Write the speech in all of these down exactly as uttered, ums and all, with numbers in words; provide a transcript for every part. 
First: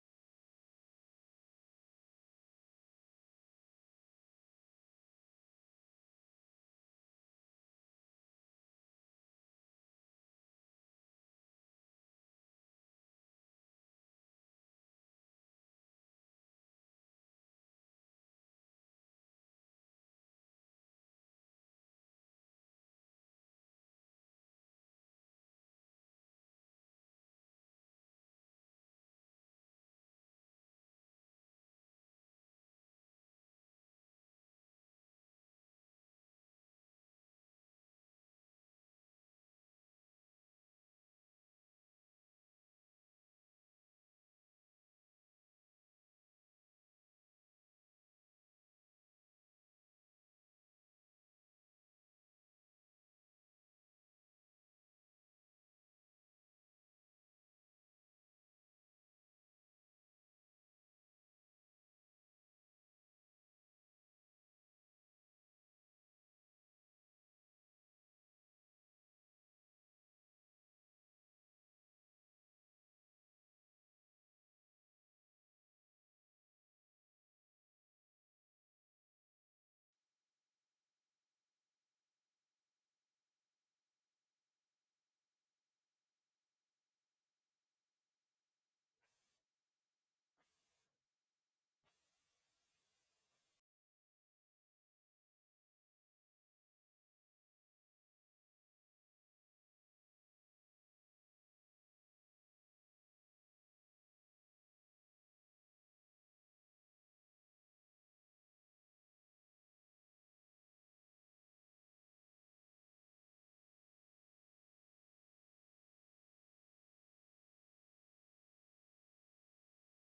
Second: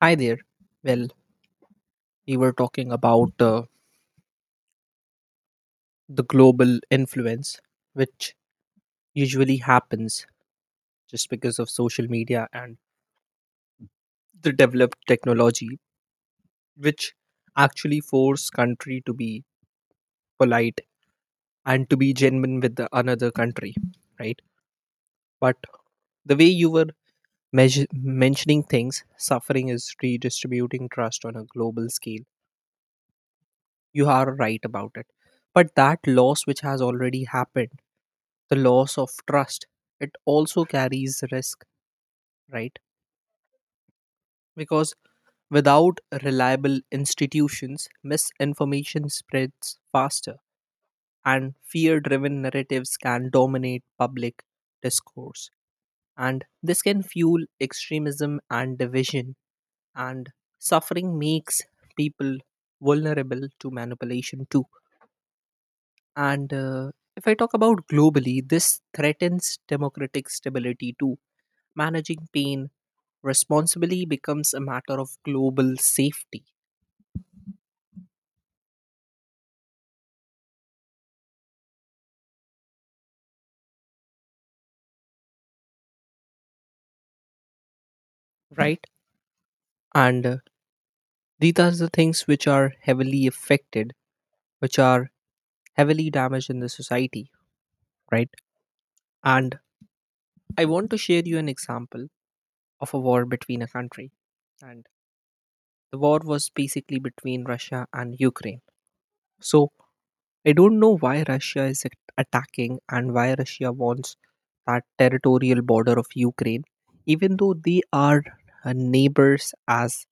Hi there. Well, we were talking about uh, the global influence, which usually happens just because of social media and the developed technology, which actually force country to be polite and to be genuine with the another country, right? But the way you were measure- mentioning things, suffering is redistributing trust on a global scale. You are right about it. But that loss which has already happened, the loss of trust, it also carries risk, right? Because without reliable institutions, misinformation spreads faster and fear driven narratives can dominate public discourse. And this can fuel extremism and division, and suffering makes people vulnerable to manipulation too. And uh, if I talk about globally, this threatens democratic stability too. Managing pain responsibly becomes a matter of global safety, right? And uh, these are the things which are heavily affected, which are heavily damaged in the society, right? And I want to share you an example of a war between a country. And the war was basically between Russia and Ukraine. So I don't know why Russia is at- attacking and why Russia wants that territorial border of Ukraine, even though they are uh, neighbors, as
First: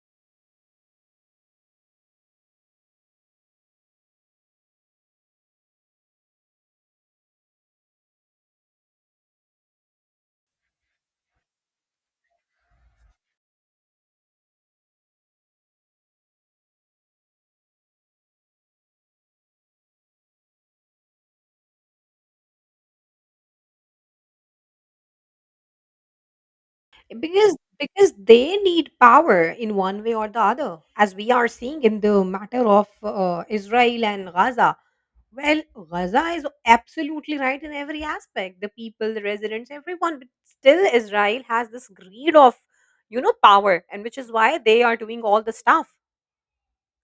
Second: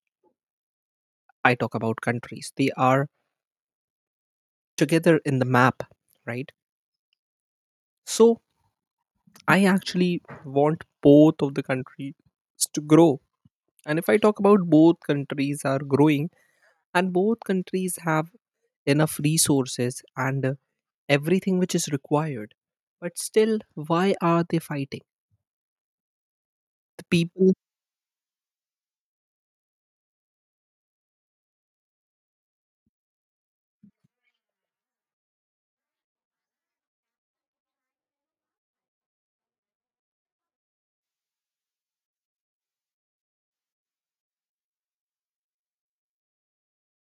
I talk about countries. They are together in the map, right? So I actually want both of the countries to grow. And if I talk about both countries are growing and both countries have enough resources and uh, everything which is required, but still, why are they fighting? The people because because they need power in one way or the other, as we are seeing in the matter of uh, Israel and Gaza. Well, Gaza is absolutely right in every aspect, the people, the residents, everyone, but still Israel has this greed of you know power, and which is why they are doing all the stuff.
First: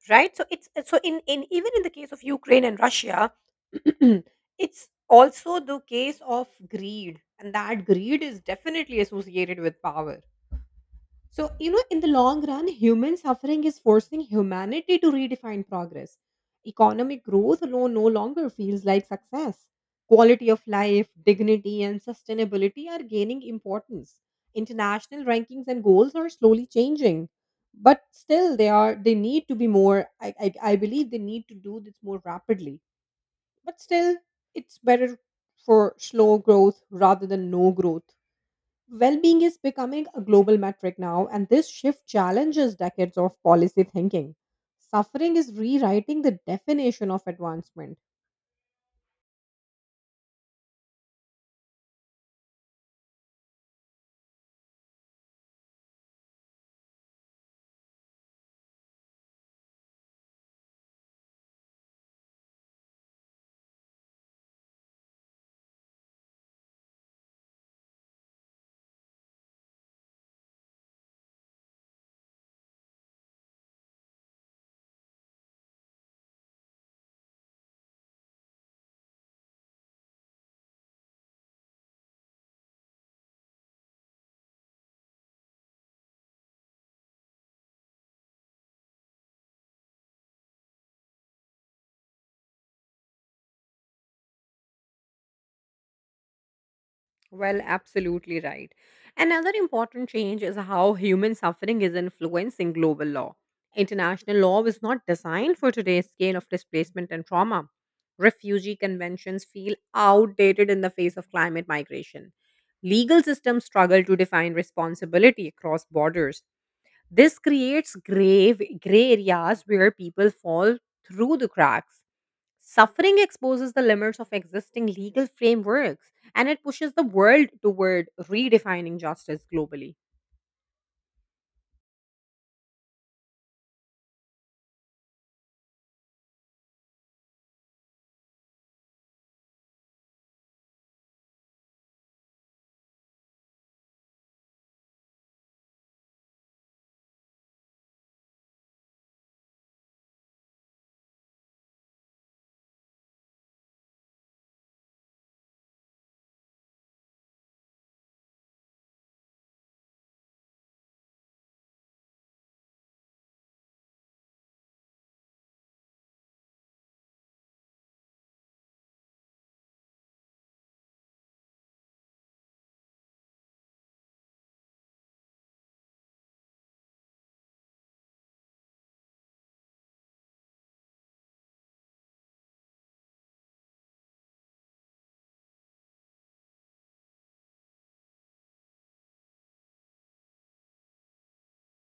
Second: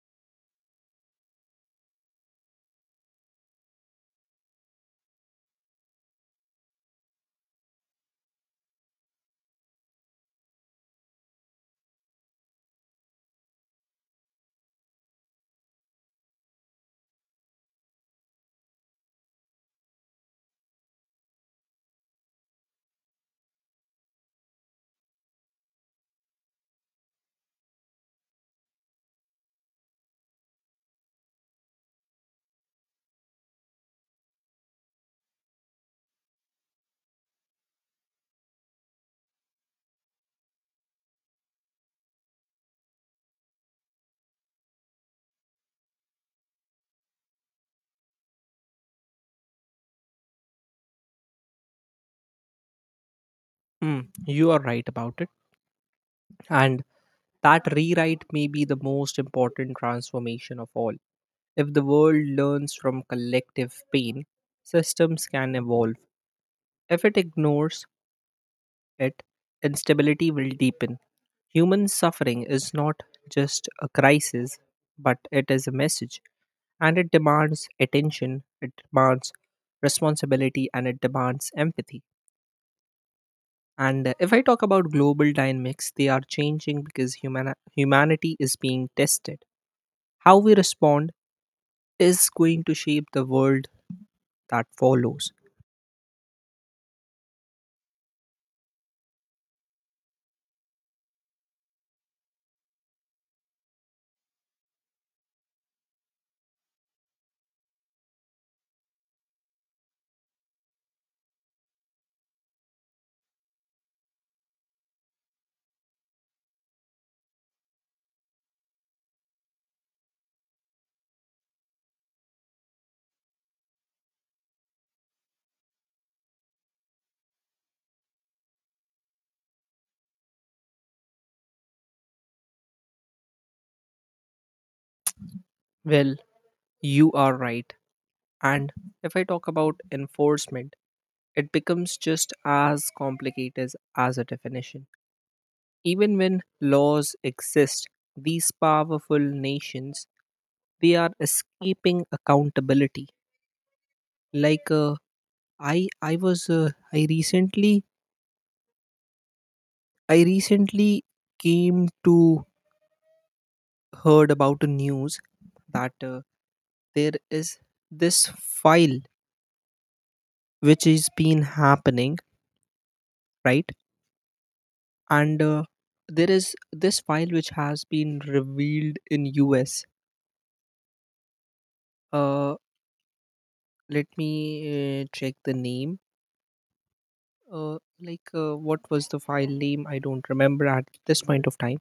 Right, so it's so in, in even in the case of Ukraine and Russia. It's also the case of greed, and that greed is definitely associated with power. So, you know, in the long run, human suffering is forcing humanity to redefine progress. Economic growth alone no longer feels like success. Quality of life, dignity, and sustainability are gaining importance. International rankings and goals are slowly changing. But still, they are they need to be more. I, I, I believe they need to do this more rapidly. But still, it's better for slow growth rather than no growth. Well being is becoming a global metric now, and this shift challenges decades of policy thinking. Suffering is rewriting the definition of advancement. Mm, you are right about it. And that rewrite may be the most important transformation of all. If the world learns from collective pain, systems can evolve. If it ignores it, instability will deepen. Human suffering is not just a crisis, but it is a message. And it demands attention, it demands responsibility, and it demands empathy. And uh, if I talk about global dynamics, they are changing because human- humanity is being tested. How we respond is going to shape the world that follows. Well, absolutely right. Another important change is how human suffering is influencing global law. International law is not designed for today's scale of displacement and trauma. Refugee conventions feel outdated in the face of climate migration. Legal systems struggle to define responsibility across borders. This creates grave gray areas where people fall through the cracks. Suffering exposes the limits of existing legal frameworks and it pushes the world toward redefining justice globally. Well, you are right. And if I talk about enforcement, it becomes just as complicated as a definition. Even when laws exist, these powerful nations they are escaping accountability like uh, i i was uh, i recently I recently came to heard about the news that uh, there is this file which is been happening, right? And uh, there is this file which has been revealed in U S. Uh, let me uh, check the name. Uh, like uh, what was the file name? I don't remember at this point of time.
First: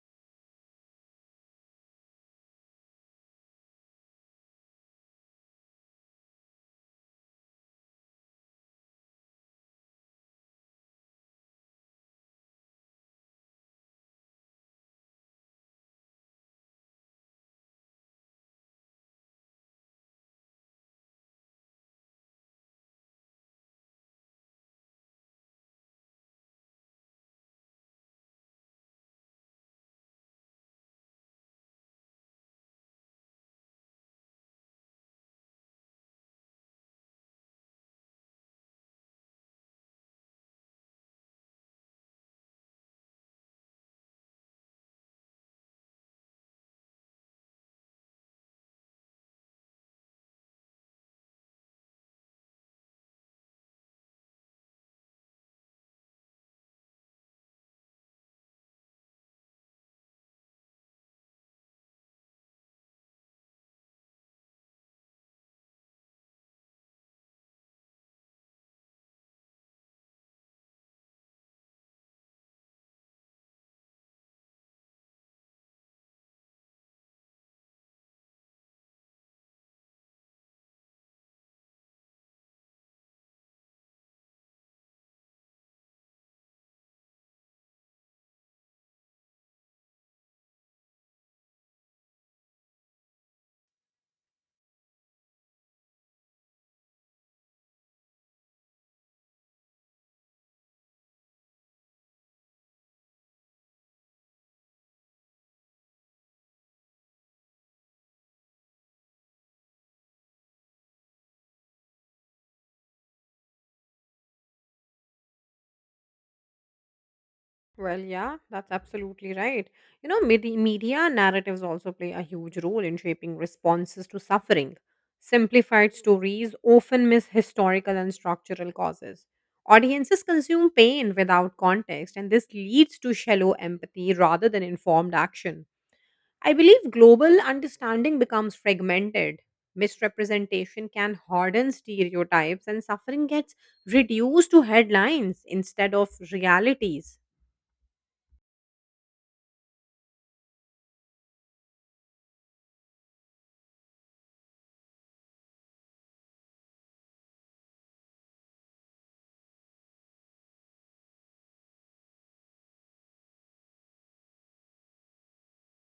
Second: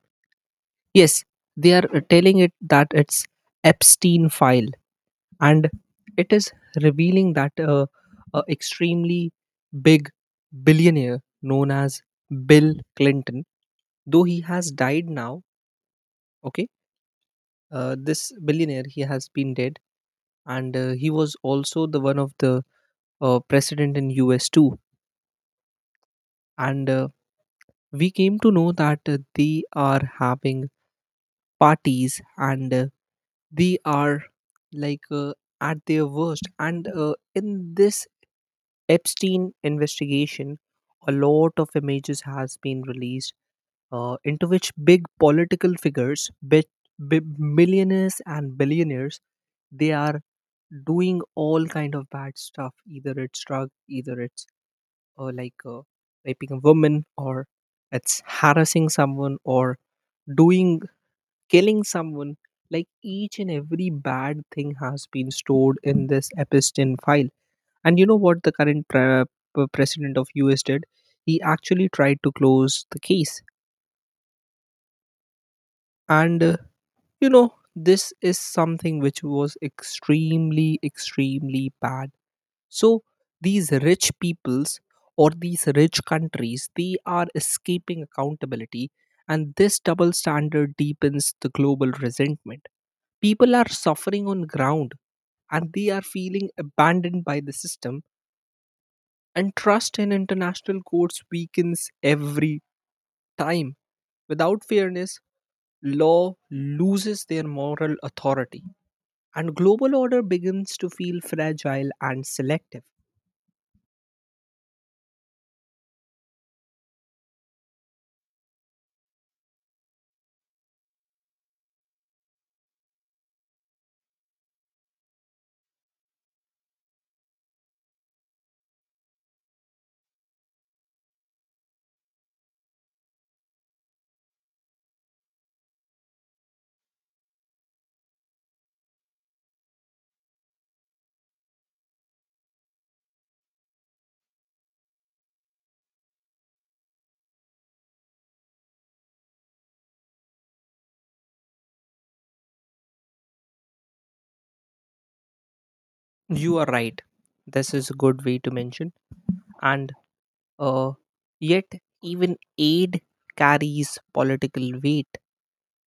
Yes, they are uh, telling it that it's Epstein file. And it is revealing that uh, a extremely big billionaire known as Bill Clinton, though he has died now. Okay. Uh, this billionaire, he has been dead. And uh, he was also the one of the uh, president in US too. And uh, we came to know that uh, they are having parties, and uh, they are like uh, at their worst. And uh, in this Epstein investigation, a lot of images has been released uh, into which big political figures, big, big millionaires and billionaires, they are doing all kind of bad stuff. Either it's drug, either it's uh, like uh, raping a woman, or it's harassing someone, or doing killing someone. Like each and every bad thing has been stored in this Epstein file. And you know what the current pre- p- president of U S did? He actually tried to close the case. And uh, you know, this is something which was extremely, extremely bad. So these rich peoples or these rich countries, they are escaping accountability. And this double standard deepens the global resentment. People are suffering on ground and they are feeling abandoned by the system, and trust in international courts weakens every time. Without fairness, law loses their moral authority, and global order begins to feel fragile and selective. Well, yeah, that's absolutely right. You know, medi- media narratives also play a huge role in shaping responses to suffering. Simplified stories often miss historical and structural causes. Audiences consume pain without context, and this leads to shallow empathy rather than informed action. I believe global understanding becomes fragmented. Misrepresentation can harden stereotypes, and suffering gets reduced to headlines instead of realities. You are right. This is a good way to mention. And Uh, yet, even aid carries political weight,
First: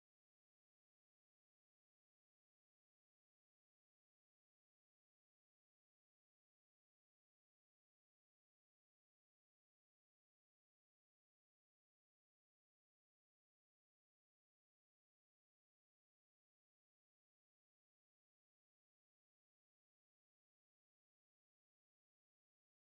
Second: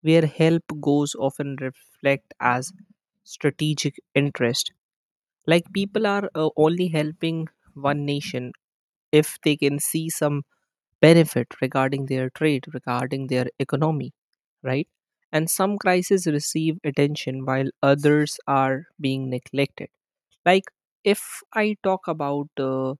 where help goes often reflect as strategic interest. Like people are uh, only helping one nation if they can see some benefit regarding their trade, regarding their economy, right? And some crises receive attention while others are being neglected. Like if I talk about uh,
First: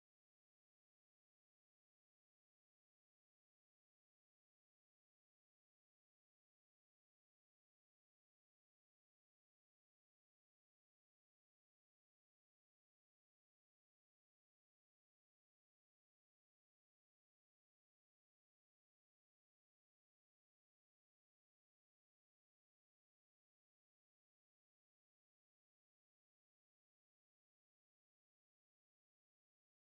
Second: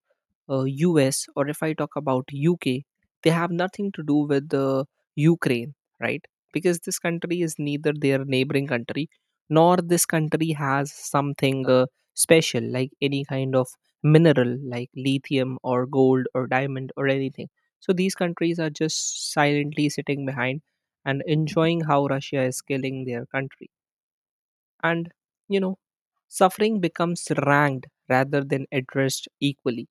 uh, U S or if I talk about U K, they have nothing to do with uh, Ukraine, right? Because this country is neither their neighboring country nor this country has something uh, special like any kind of mineral like lithium or gold or diamond or anything. So these countries are just silently sitting behind and enjoying how Russia is killing their country. And, you know, suffering becomes ranked rather than addressed equally,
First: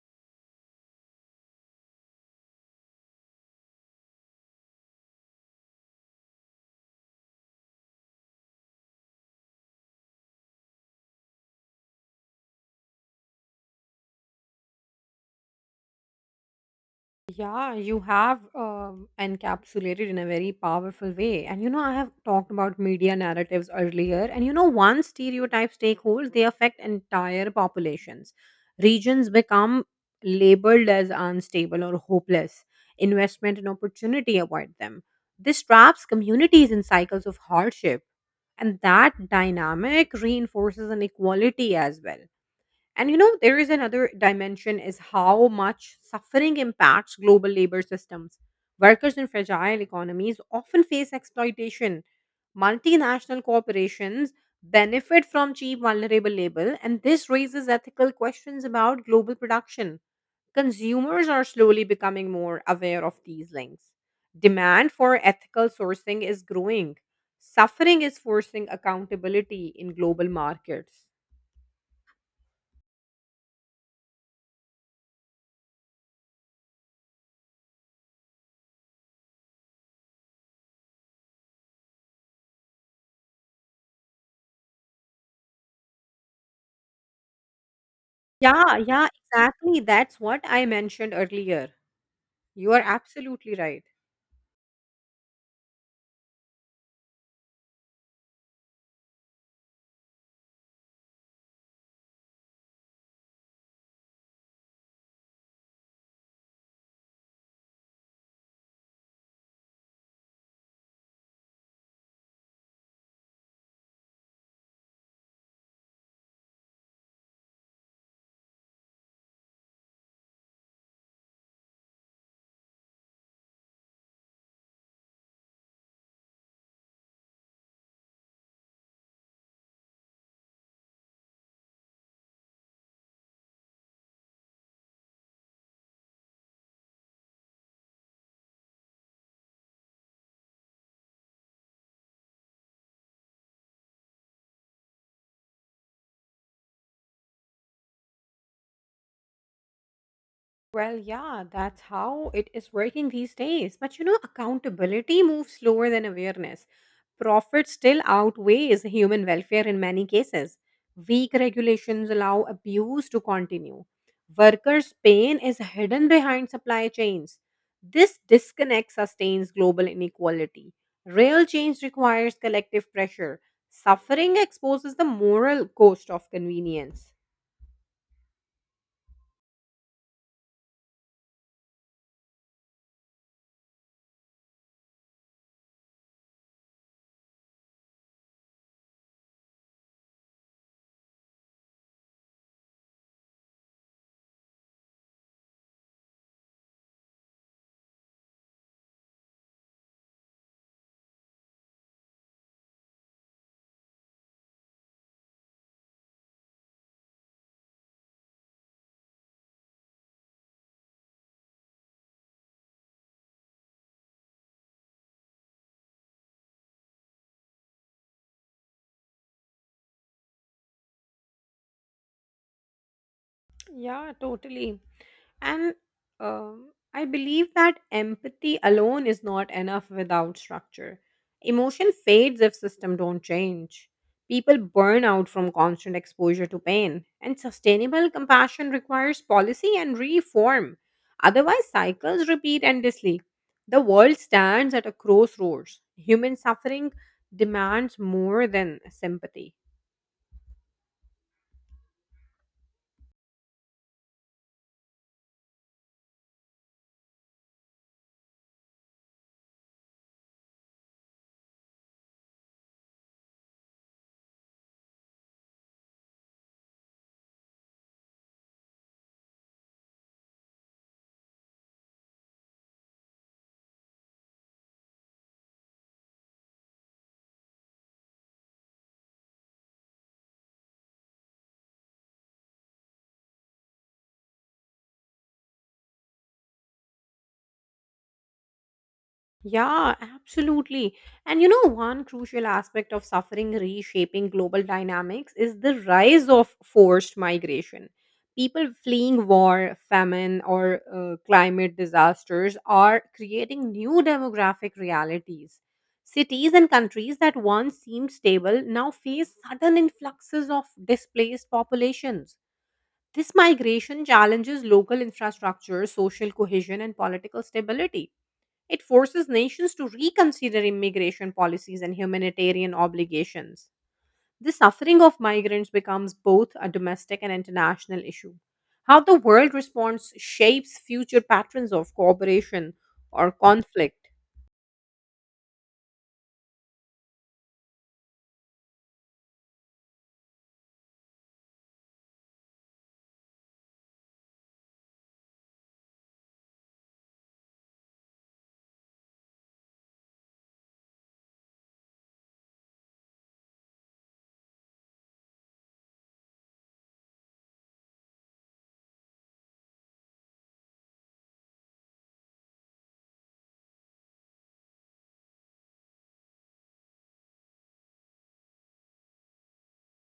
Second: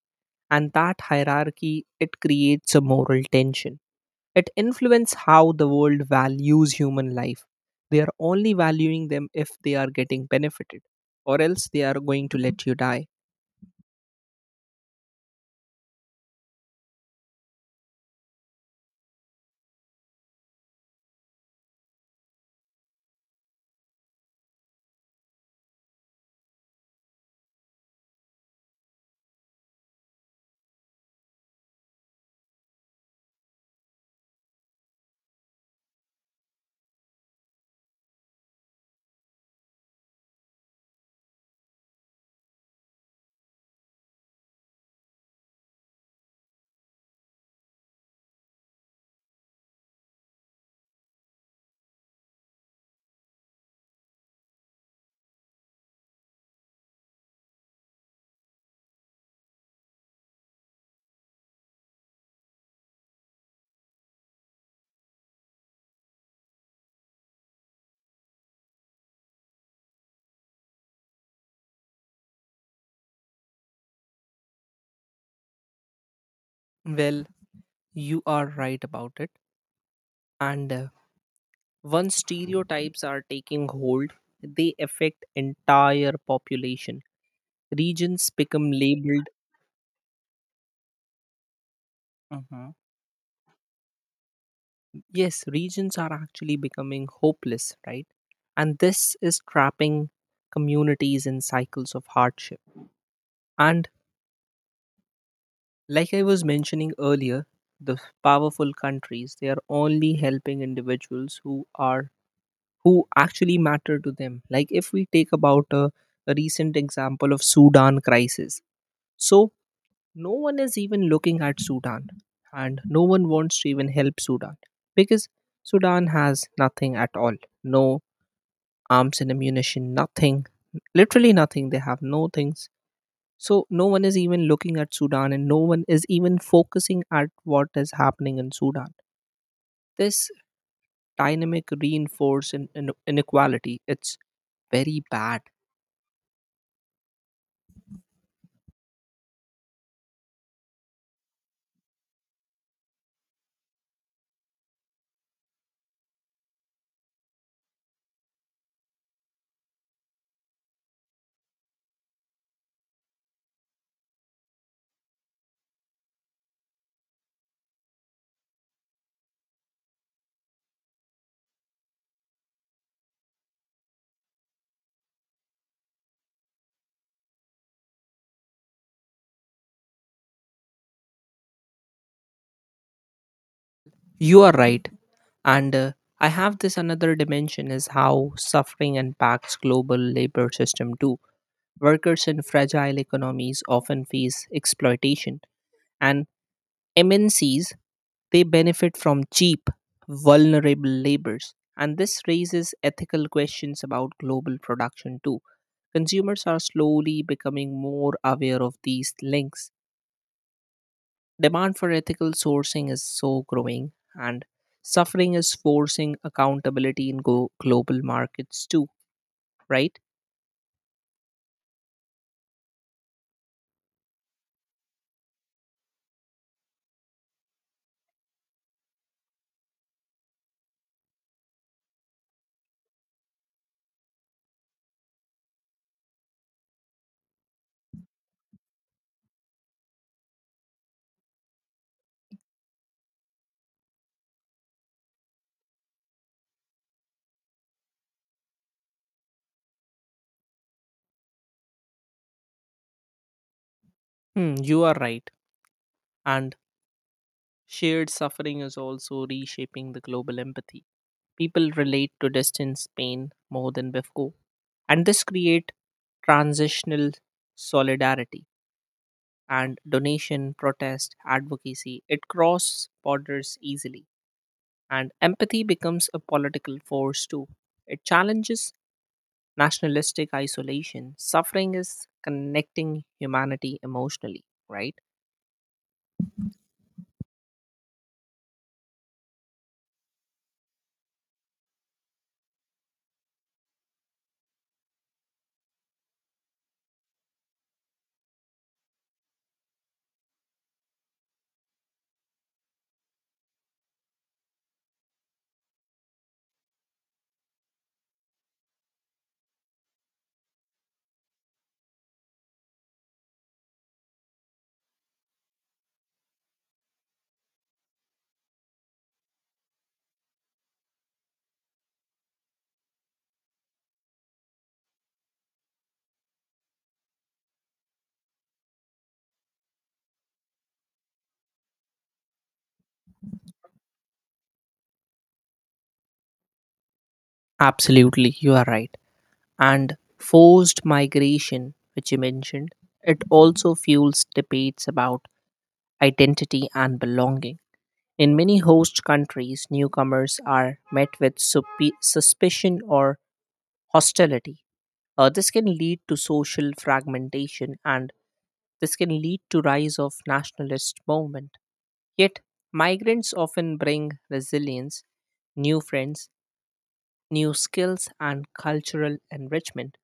and that hierarchy, it creates a moral tension. It influences how the world values human life. They are only valuing them if they are getting benefited, or else they are going to let you die. Yeah, you have um, encapsulated in a very powerful way. And you know, I have talked about media narratives earlier. And you know, once stereotypes take hold, they affect entire populations. Regions become labeled as unstable or hopeless. Investment and opportunity avoid them. This traps communities in cycles of hardship. And that dynamic reinforces inequality as well. And you know, there is another dimension is how much suffering impacts global labor systems. Workers in fragile economies often face exploitation. Multinational corporations benefit from cheap, vulnerable labor, and this raises ethical questions about global production. Consumers are slowly becoming more aware of these links. Demand for ethical sourcing is growing. Suffering is forcing accountability in global markets. Well, you are right about it. And uh, once stereotypes are taking hold, they affect entire population. Regions become Yeah, yeah, labeled. exactly. That's what I mentioned earlier. Mm-hmm. You are absolutely right. Yes, regions are actually becoming hopeless, right? And this is trapping communities in cycles of hardship. And like I was mentioning earlier, the powerful countries, they are only helping individuals who are who actually matter to them. Like if we take about a, a recent example of Sudan crisis. So no one is even looking at Sudan, and no one wants to even help Sudan because Sudan has nothing at all, no arms and ammunition, nothing, literally nothing. They have no things. So, no one is even looking at Sudan, and no one is even focusing at what is happening in Sudan. This dynamic reinforced in, in- inequality. It's very bad. Well, yeah, that's how it is working these days. But you know, accountability moves slower than awareness. Profit still outweighs human welfare in many cases. Weak regulations allow abuse to continue. Workers' pain is hidden behind supply chains. This disconnect sustains global inequality. Real change requires collective pressure. Suffering exposes the moral cost of convenience. You are right. And uh, I have this another dimension is how suffering impacts global labor system too. Workers in fragile economies often face exploitation, and M N Cs they benefit from cheap, vulnerable labors. And this raises ethical questions about global production too. Consumers are slowly becoming more aware of these links. Demand for ethical sourcing is so growing, and suffering is forcing accountability in go- global markets too, right? Yeah, totally. And um, I believe that empathy alone is not enough without structure. Emotion fades if system don't change. People burn out from constant exposure to pain, and sustainable compassion requires policy and reform. Otherwise, cycles repeat endlessly. The world stands at a crossroads. Human suffering demands more than sympathy. Hmm, you are right. And shared suffering is also reshaping the global empathy. People relate to distance pain more than before, and this creates transitional solidarity and donation, protest, advocacy. It crosses borders easily, and empathy becomes a political force too. It challenges nationalistic isolation. Suffering is connecting humanity emotionally, right? Yeah, absolutely. And you know, one crucial aspect of suffering reshaping global dynamics is the rise of forced migration. People fleeing war, famine, or uh, climate disasters are creating new demographic realities. Cities and countries that once seemed stable now face sudden influxes of displaced populations. This migration challenges local infrastructure, social cohesion, and political stability. It forces nations to reconsider immigration policies and humanitarian obligations. The suffering of migrants becomes both a domestic and international issue. How the world responds shapes future patterns of cooperation or conflict. Absolutely, you are right. And forced migration, which you mentioned, it also fuels debates about identity and belonging. In many host countries, newcomers are met with supe- suspicion or hostility. Uh, this can lead to social fragmentation, and this can lead to rise of nationalist movement. Yet, migrants often bring resilience, new friends, new skills and cultural enrichment.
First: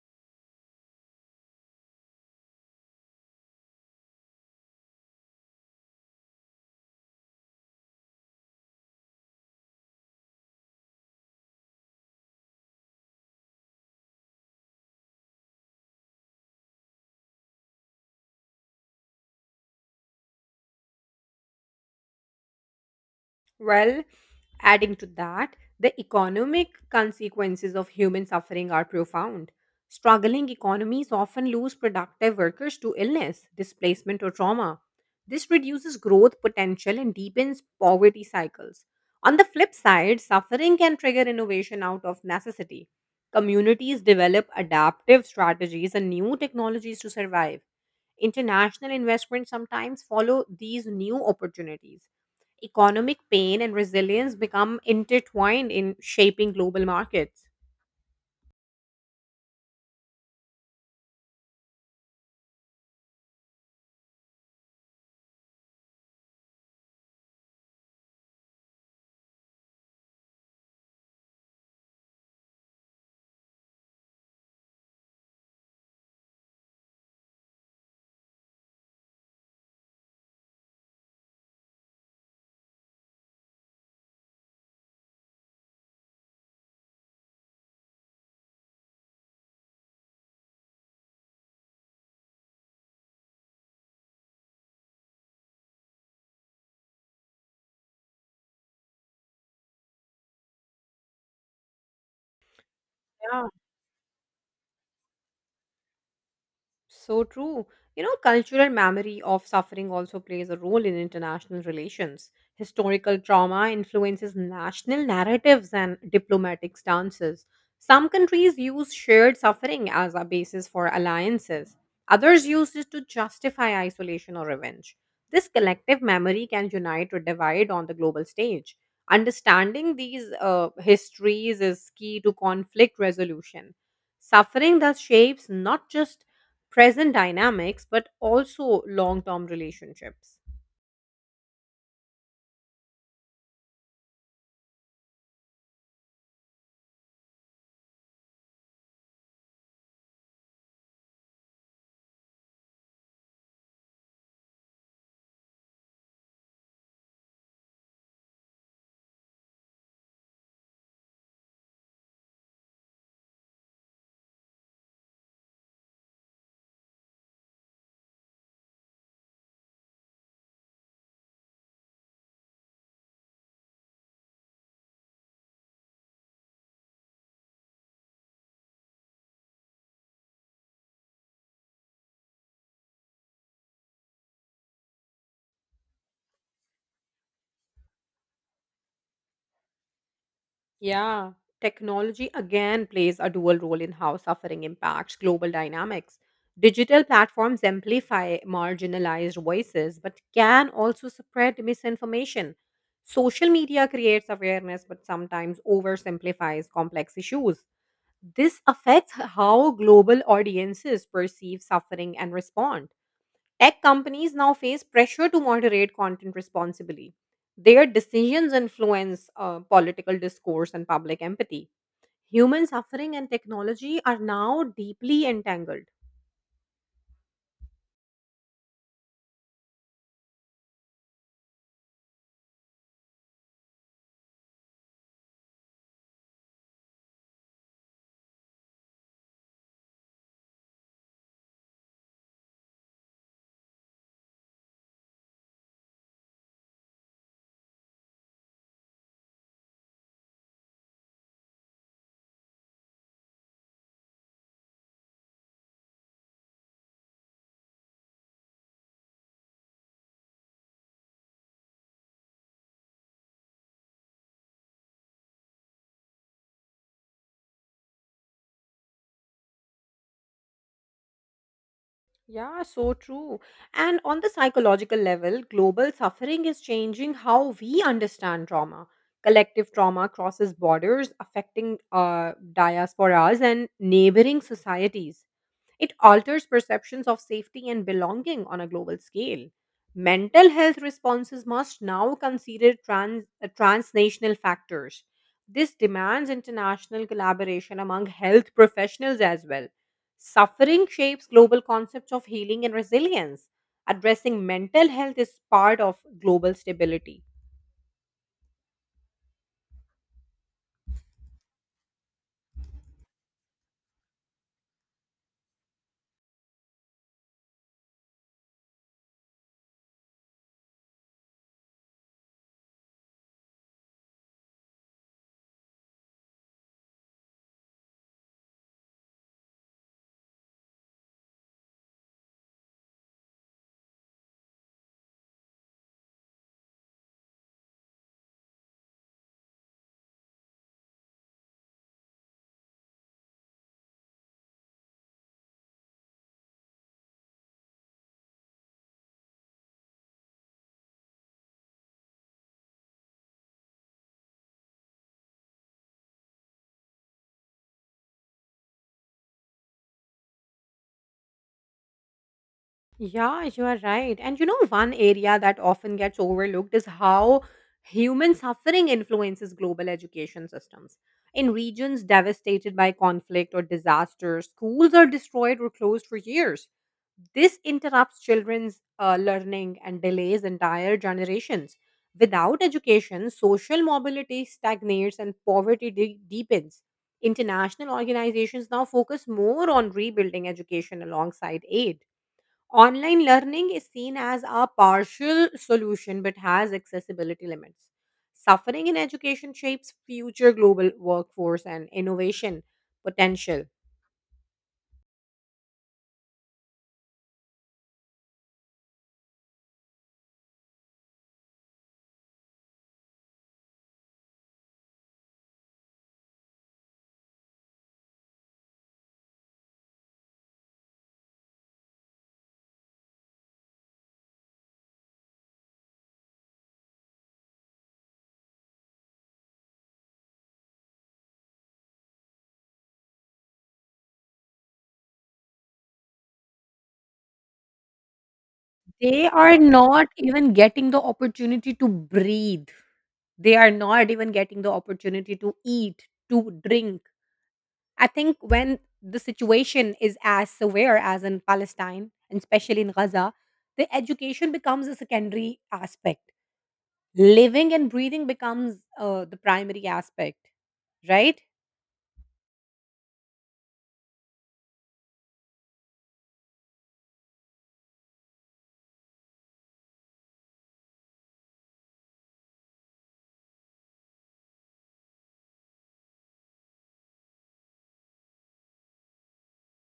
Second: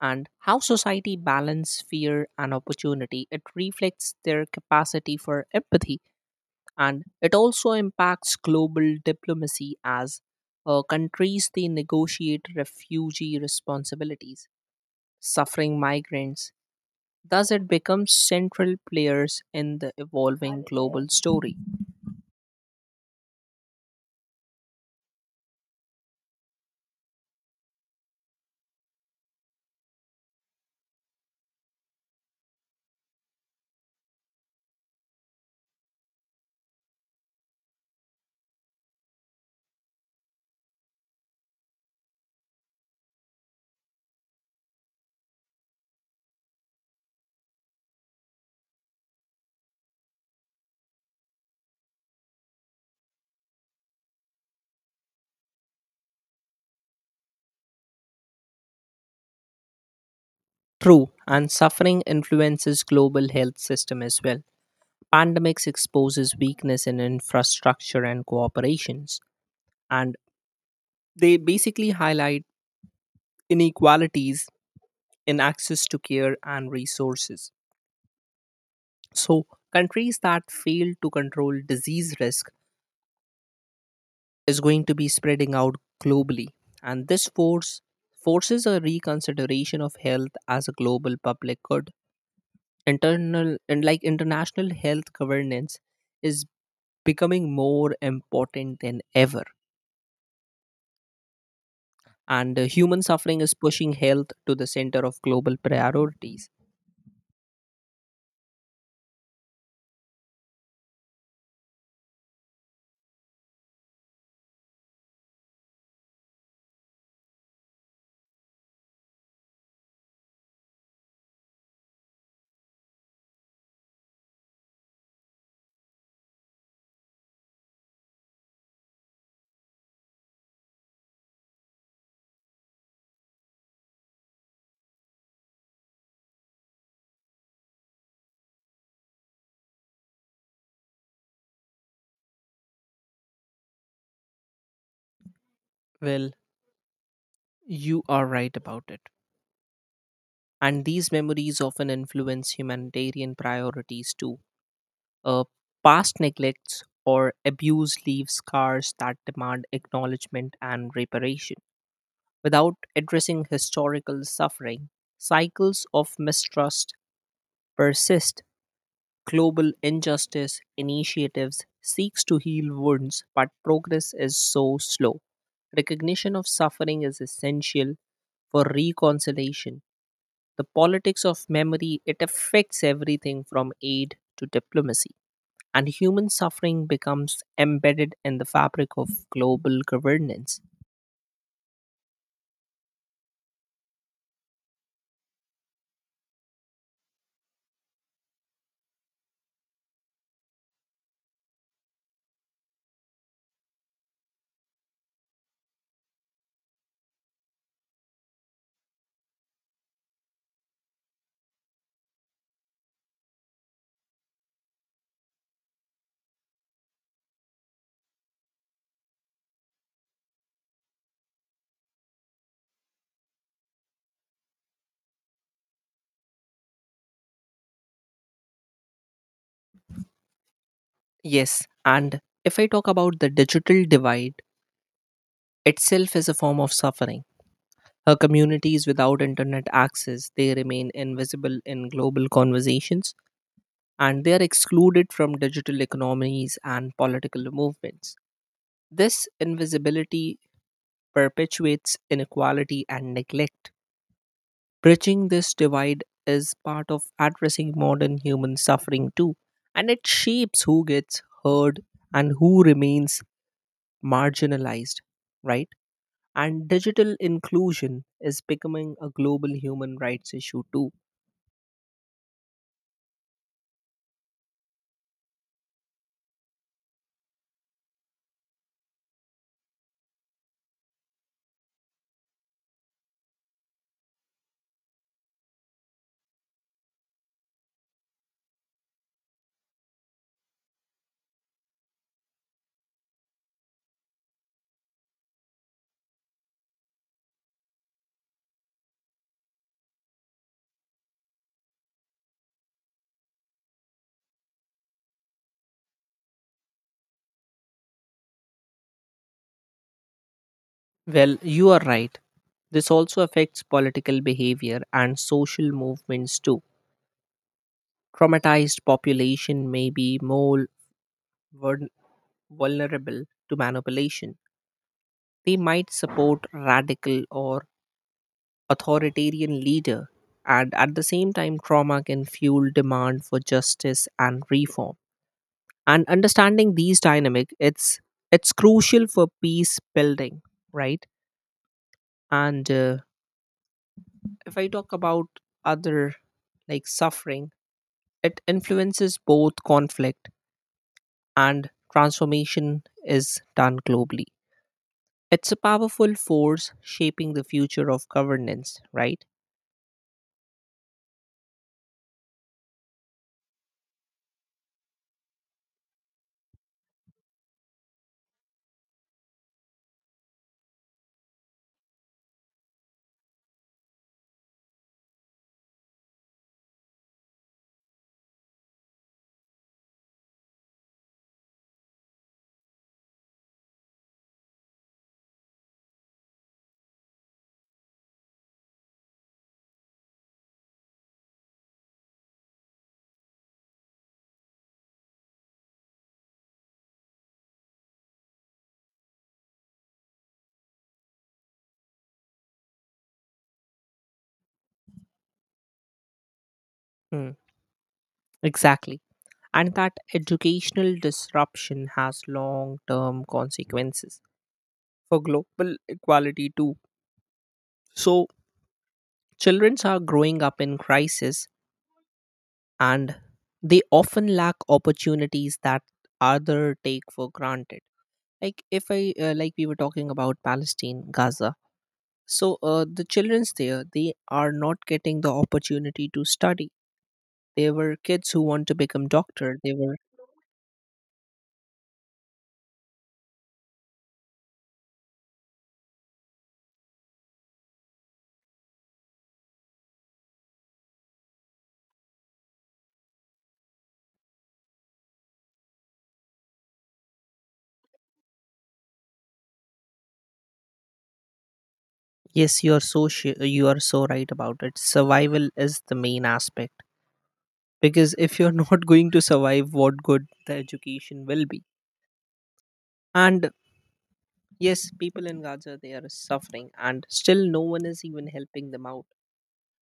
And how society balance fear and opportunity, it reflects their capacity for empathy. And it also impacts global diplomacy, as uh, countries they negotiate refugee responsibilities. Suffering migrants, thus it becomes central players in the evolving global story. Well, adding to that, the economic consequences of human suffering are profound. Struggling economies often lose productive workers to illness, displacement, or trauma. This reduces growth potential and deepens poverty cycles. On the flip side, suffering can trigger innovation out of necessity. Communities develop adaptive strategies and new technologies to survive. International investments sometimes follow these new opportunities. Economic pain and resilience become intertwined in shaping global markets. True. And suffering influences global health system as well. Pandemics exposes weakness in infrastructure and cooperations, and they basically highlight inequalities in access to care and resources. So, countries that fail to control disease risk is going to be spreading out globally, and this force forces a reconsideration of health as a global public good. Internal and like international health governance is becoming more important than ever, and uh, human suffering Yeah. is pushing health to the center of global priorities. So true. You know, cultural memory of suffering also plays a role in international relations. Historical trauma influences national narratives and diplomatic stances. Some countries use shared suffering as a basis for alliances, others use it to justify isolation or revenge. This collective memory can unite or divide on the global stage. Understanding these uh, histories is key to conflict resolution. Suffering thus shapes not just present dynamics, but also long term relationships. Well, you are right about it. And these memories often influence humanitarian priorities too. Uh, Past neglects or abuse leave scars that demand acknowledgement and reparation. Without addressing historical suffering, cycles of mistrust persist. Global injustice initiatives seeks to heal wounds, but progress is so slow. Recognition of suffering is essential for reconciliation. The politics of memory, it affects everything from aid to diplomacy, and human suffering becomes embedded in the fabric of global governance. Yeah. Technology again plays a dual role in how suffering impacts global dynamics. Digital platforms amplify marginalized voices, but can also spread misinformation. Social media creates awareness, but sometimes oversimplifies complex issues. This affects how global audiences perceive suffering and respond. Tech companies now face pressure to moderate content responsibly. Their decisions influence uh, political discourse and public empathy. Human suffering and technology are now deeply entangled. Yes, and if I talk about the digital divide, itself is a form of suffering. Her communities without internet access, they remain invisible in global conversations, and they are excluded from digital economies and political movements. This invisibility perpetuates inequality and neglect. Bridging this divide is part of addressing modern human suffering too, and it shapes who gets heard and who remains marginalized, right? And digital inclusion is becoming a global human rights issue too. Yeah, so true. And on the psychological level, global suffering is changing how we understand trauma. Collective trauma crosses borders, affecting uh, diasporas and neighboring societies. It alters perceptions of safety and belonging on a global scale. Mental health responses must now consider trans, uh, transnational factors. This demands international collaboration among health professionals as well. Suffering shapes global concepts of healing and resilience. Addressing mental health is part of global stability. Well, you are right. This also affects political behavior and social movements too. Traumatized population may be more vul- vulnerable to manipulation. They might support radical or authoritarian leader, and at the same time trauma can fuel demand for justice and reform. And understanding these dynamic, it's it's crucial for peace building, right? And uh, if I talk about other like suffering. It influences both conflict and transformation is done globally. It's a powerful force shaping the future of governance, right? Yeah, you are right. And you know, one area that often gets overlooked is how human suffering influences global education systems. In regions devastated by conflict or disaster, schools are destroyed or closed for years. This interrupts children's uh, learning and delays entire generations. Without education, social mobility stagnates and poverty de- deepens. International organizations now focus more on rebuilding education alongside aid. Online learning is seen as a partial solution but has accessibility limits. Suffering in education shapes future global workforce and innovation potential. Hmm, exactly. And that educational disruption has long term consequences for global equality, too. So, children are growing up in crisis, and they often lack opportunities that other take for granted. Like if i uh, like we were talking about Palestine Gaza. So uh, the childrens there, they are not getting the opportunity to study. There were kids who want to become They doctor. are They were. not even getting the opportunity to breathe. They are not even getting the opportunity to eat, to drink. I think when the situation is as severe as in Palestine, and especially in Gaza, the education becomes a secondary aspect. Living and breathing becomes uh, the primary aspect, right? Yes, you are so sh- you are so right about it. Survival is the main aspect because if you're not going to survive, what good the education will be? And yes, people in Gaza they are suffering, and still no one is even helping them out.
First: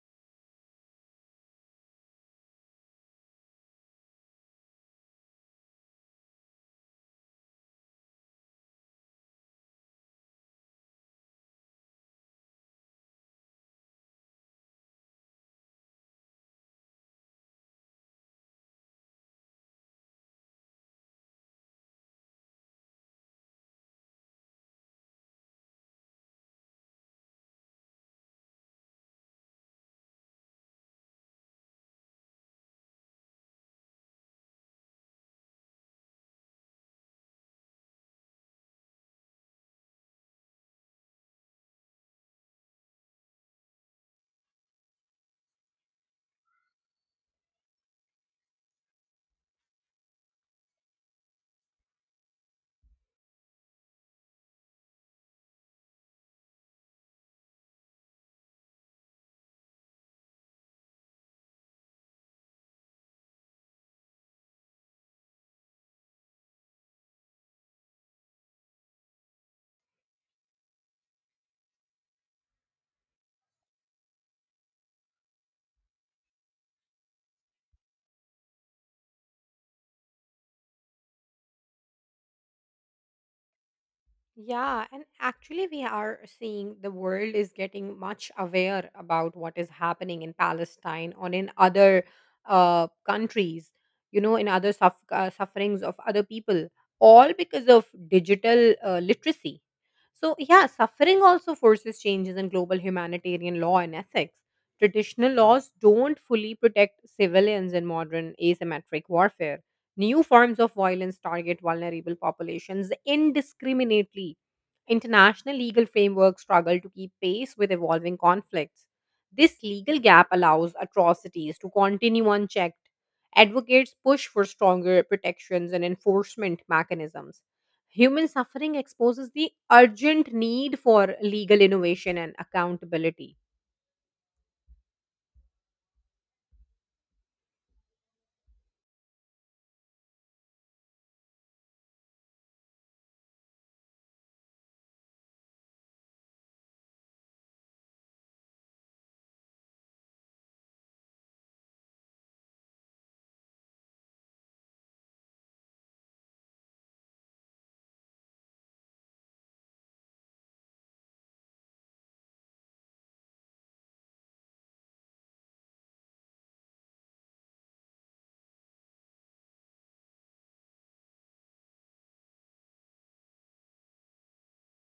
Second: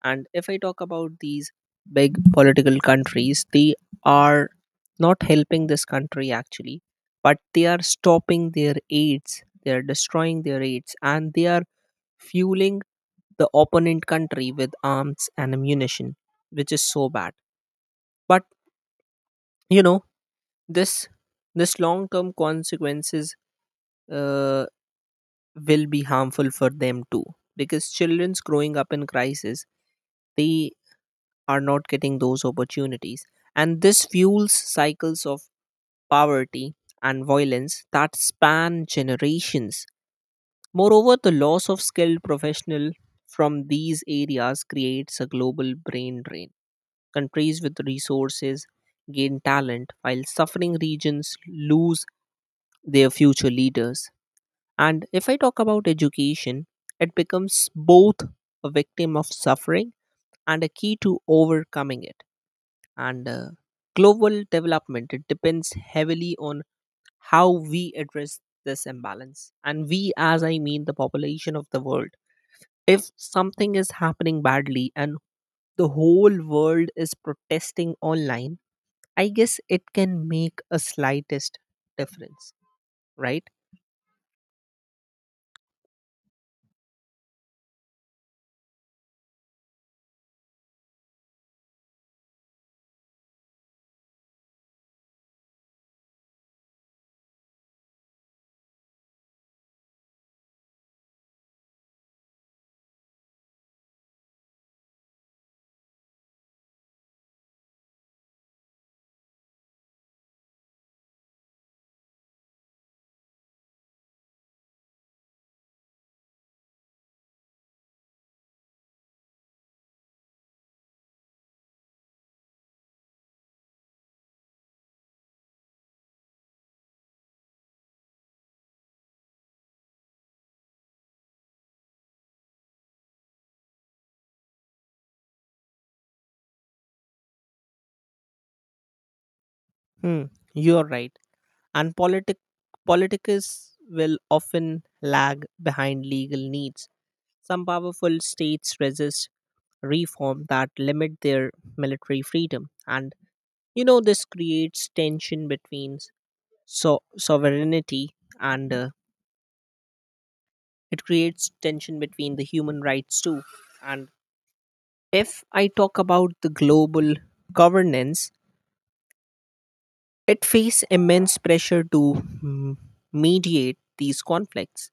And if I talk about these big political countries, they are not helping this country actually, but they are stopping their aids, they are destroying their aids, and they are fueling the opponent country with arms and ammunition, which is so bad. But you know, this this long term consequences uh, will be harmful for them too, because children's growing up in crisis, they are not getting those opportunities. And this fuels cycles of poverty and violence that span generations. Moreover, the loss of skilled professional from these areas creates a global brain drain. Countries with resources gain talent, while suffering regions lose their future leaders. And if I talk about education, it becomes both a victim of suffering and a key to overcoming it. And uh, global development, it depends heavily on how we address this imbalance. And we, as I mean, the population of the world, if something is happening badly and the whole world is protesting online, I guess it can make a slightest difference, right? Yeah, and actually, we are seeing the world is getting much aware about what is happening in Palestine or in other uh, countries, you know, in other suff- uh, sufferings of other people, all because of digital uh, literacy. So, yeah, suffering also forces changes in global humanitarian law and ethics. Traditional laws don't fully protect civilians in modern asymmetric warfare. New forms of violence target vulnerable populations indiscriminately. International legal frameworks struggle to keep pace with evolving conflicts. This legal gap allows atrocities to continue unchecked. Advocates push for stronger protections and enforcement mechanisms. Human suffering exposes the urgent need for legal innovation and accountability. Hmm, you are right. And politic politicus will often lag behind legal needs. Some powerful states resist reform that limit their military freedom. And you know, this creates tension between so- sovereignty, and uh, it creates tension between the human rights too. And if I talk about the global governance, it face immense pressure to mm, mediate these conflicts.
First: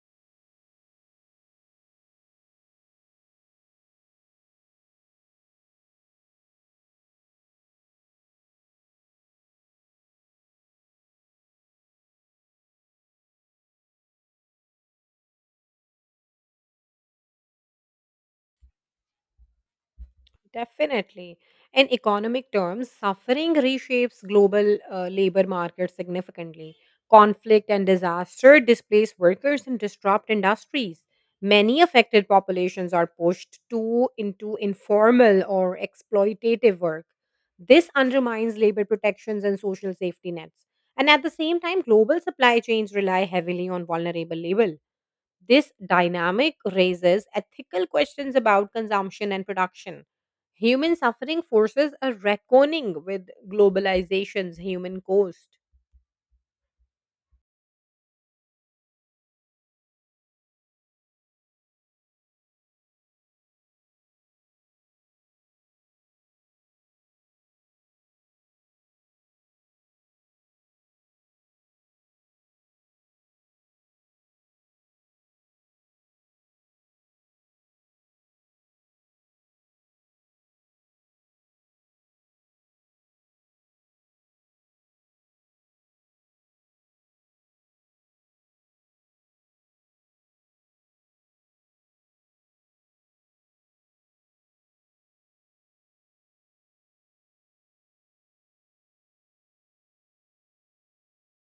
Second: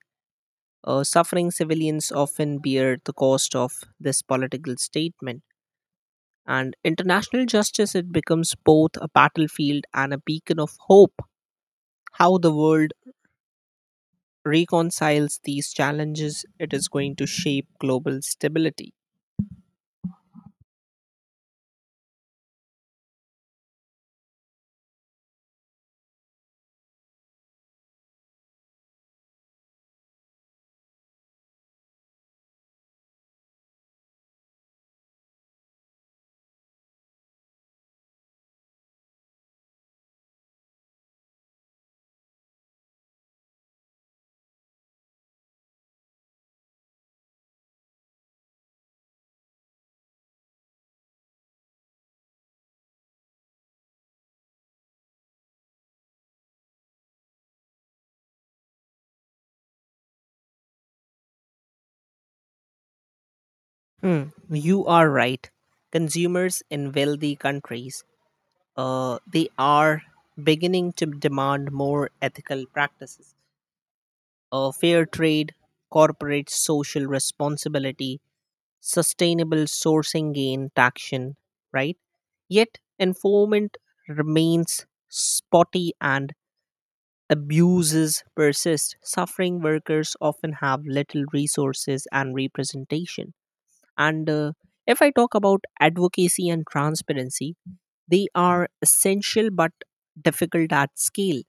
Uh, suffering civilians often bear the cost of this political statement. And international justice, it becomes both a battlefield and a beacon of hope. How the world reconciles these challenges, it is going to shape global stability. Definitely. In economic terms, suffering reshapes global uh, labor markets significantly. Conflict and disaster displace workers and disrupt industries. Many affected populations are pushed to into informal or exploitative work. This undermines labor protections and social safety nets. And at the same time, global supply chains rely heavily on vulnerable labor. This dynamic raises ethical questions about consumption and production. Human suffering forces a reckoning with globalization's human cost. Hmm, you are right. Consumers in wealthy countries, uh, they are beginning to demand more ethical practices, uh, fair trade, corporate social responsibility, sustainable sourcing gain traction, right? Yet enforcement remains spotty and abuses persist. Suffering workers often have little resources and representation. And uh, if I talk about advocacy and transparency, they are essential but difficult at scale.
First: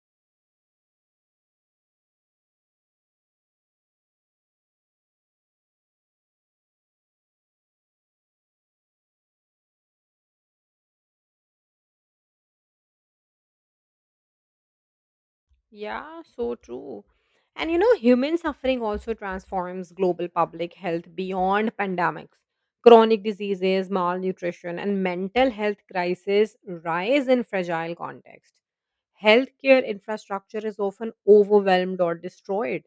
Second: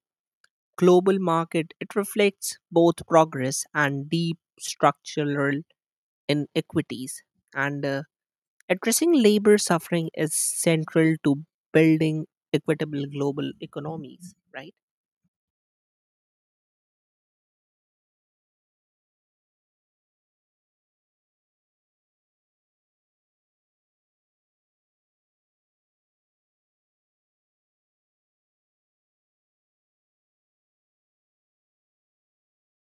Global market, it reflects both progress and deep structural inequities. And uh, Addressing labor suffering is central to building equitable global economies, right? Yeah, so true. And you know, human suffering also transforms global public health beyond pandemics. Chronic diseases, malnutrition, and mental health crises rise in fragile contexts. Healthcare infrastructure is often overwhelmed or destroyed.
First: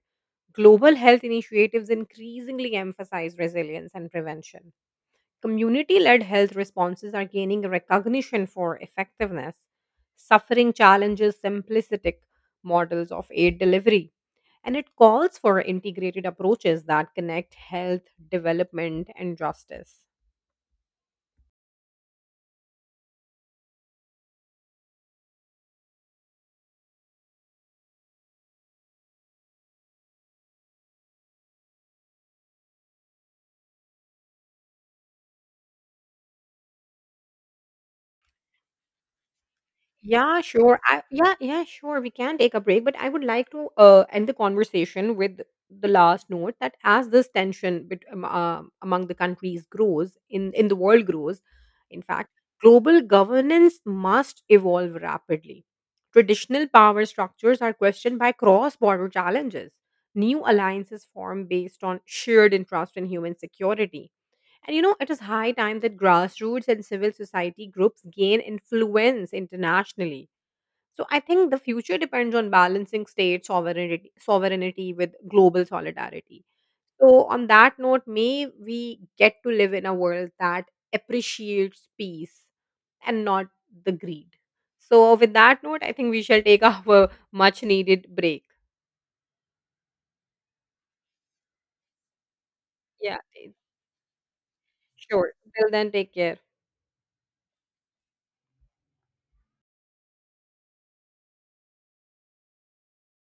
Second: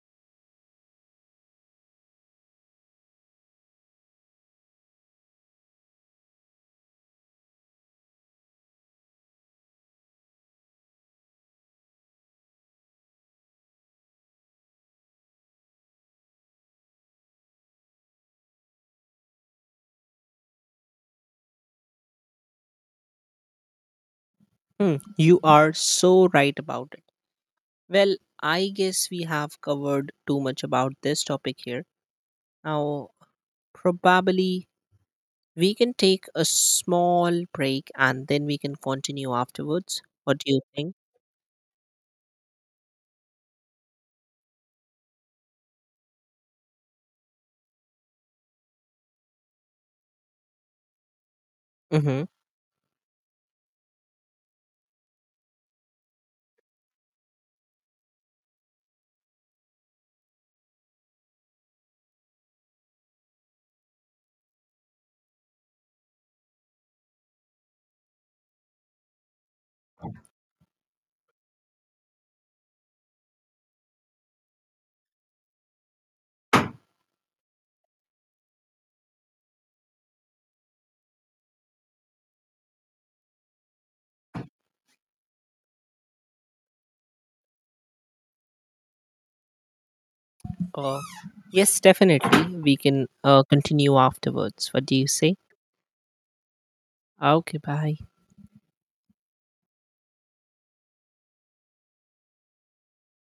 Global health initiatives increasingly emphasize resilience and prevention. Community led health responses are gaining recognition for effectiveness. Suffering challenges simplistic models of aid delivery. And it calls for integrated approaches that connect health, development, and justice. Hmm, you are so right about it. Well, I guess we have covered too much about this topic here. Now, probably we can take a small break and then we can continue afterwards. What Yeah, do you sure. think? I, yeah, yeah, sure. We can take a break, but I would like to uh, end the conversation with the last note that as this tension bet- um, uh, among the countries grows in in the world grows, in Mm-hmm. fact, global governance must evolve rapidly. Traditional power structures are questioned by cross-border challenges. New alliances form based on shared interest in human security. And you know, it is high time that grassroots and civil society groups gain influence internationally. So I think the future depends on balancing state sovereignty, sovereignty with global solidarity. So, on that note, may we get to live in a world that appreciates peace and not the greed. So, with that note, I think we shall take our much needed break. Uh, yes, definitely. We can Yeah, uh, continue afterwards. What do you sure. say? Till then, take care. Okay, bye.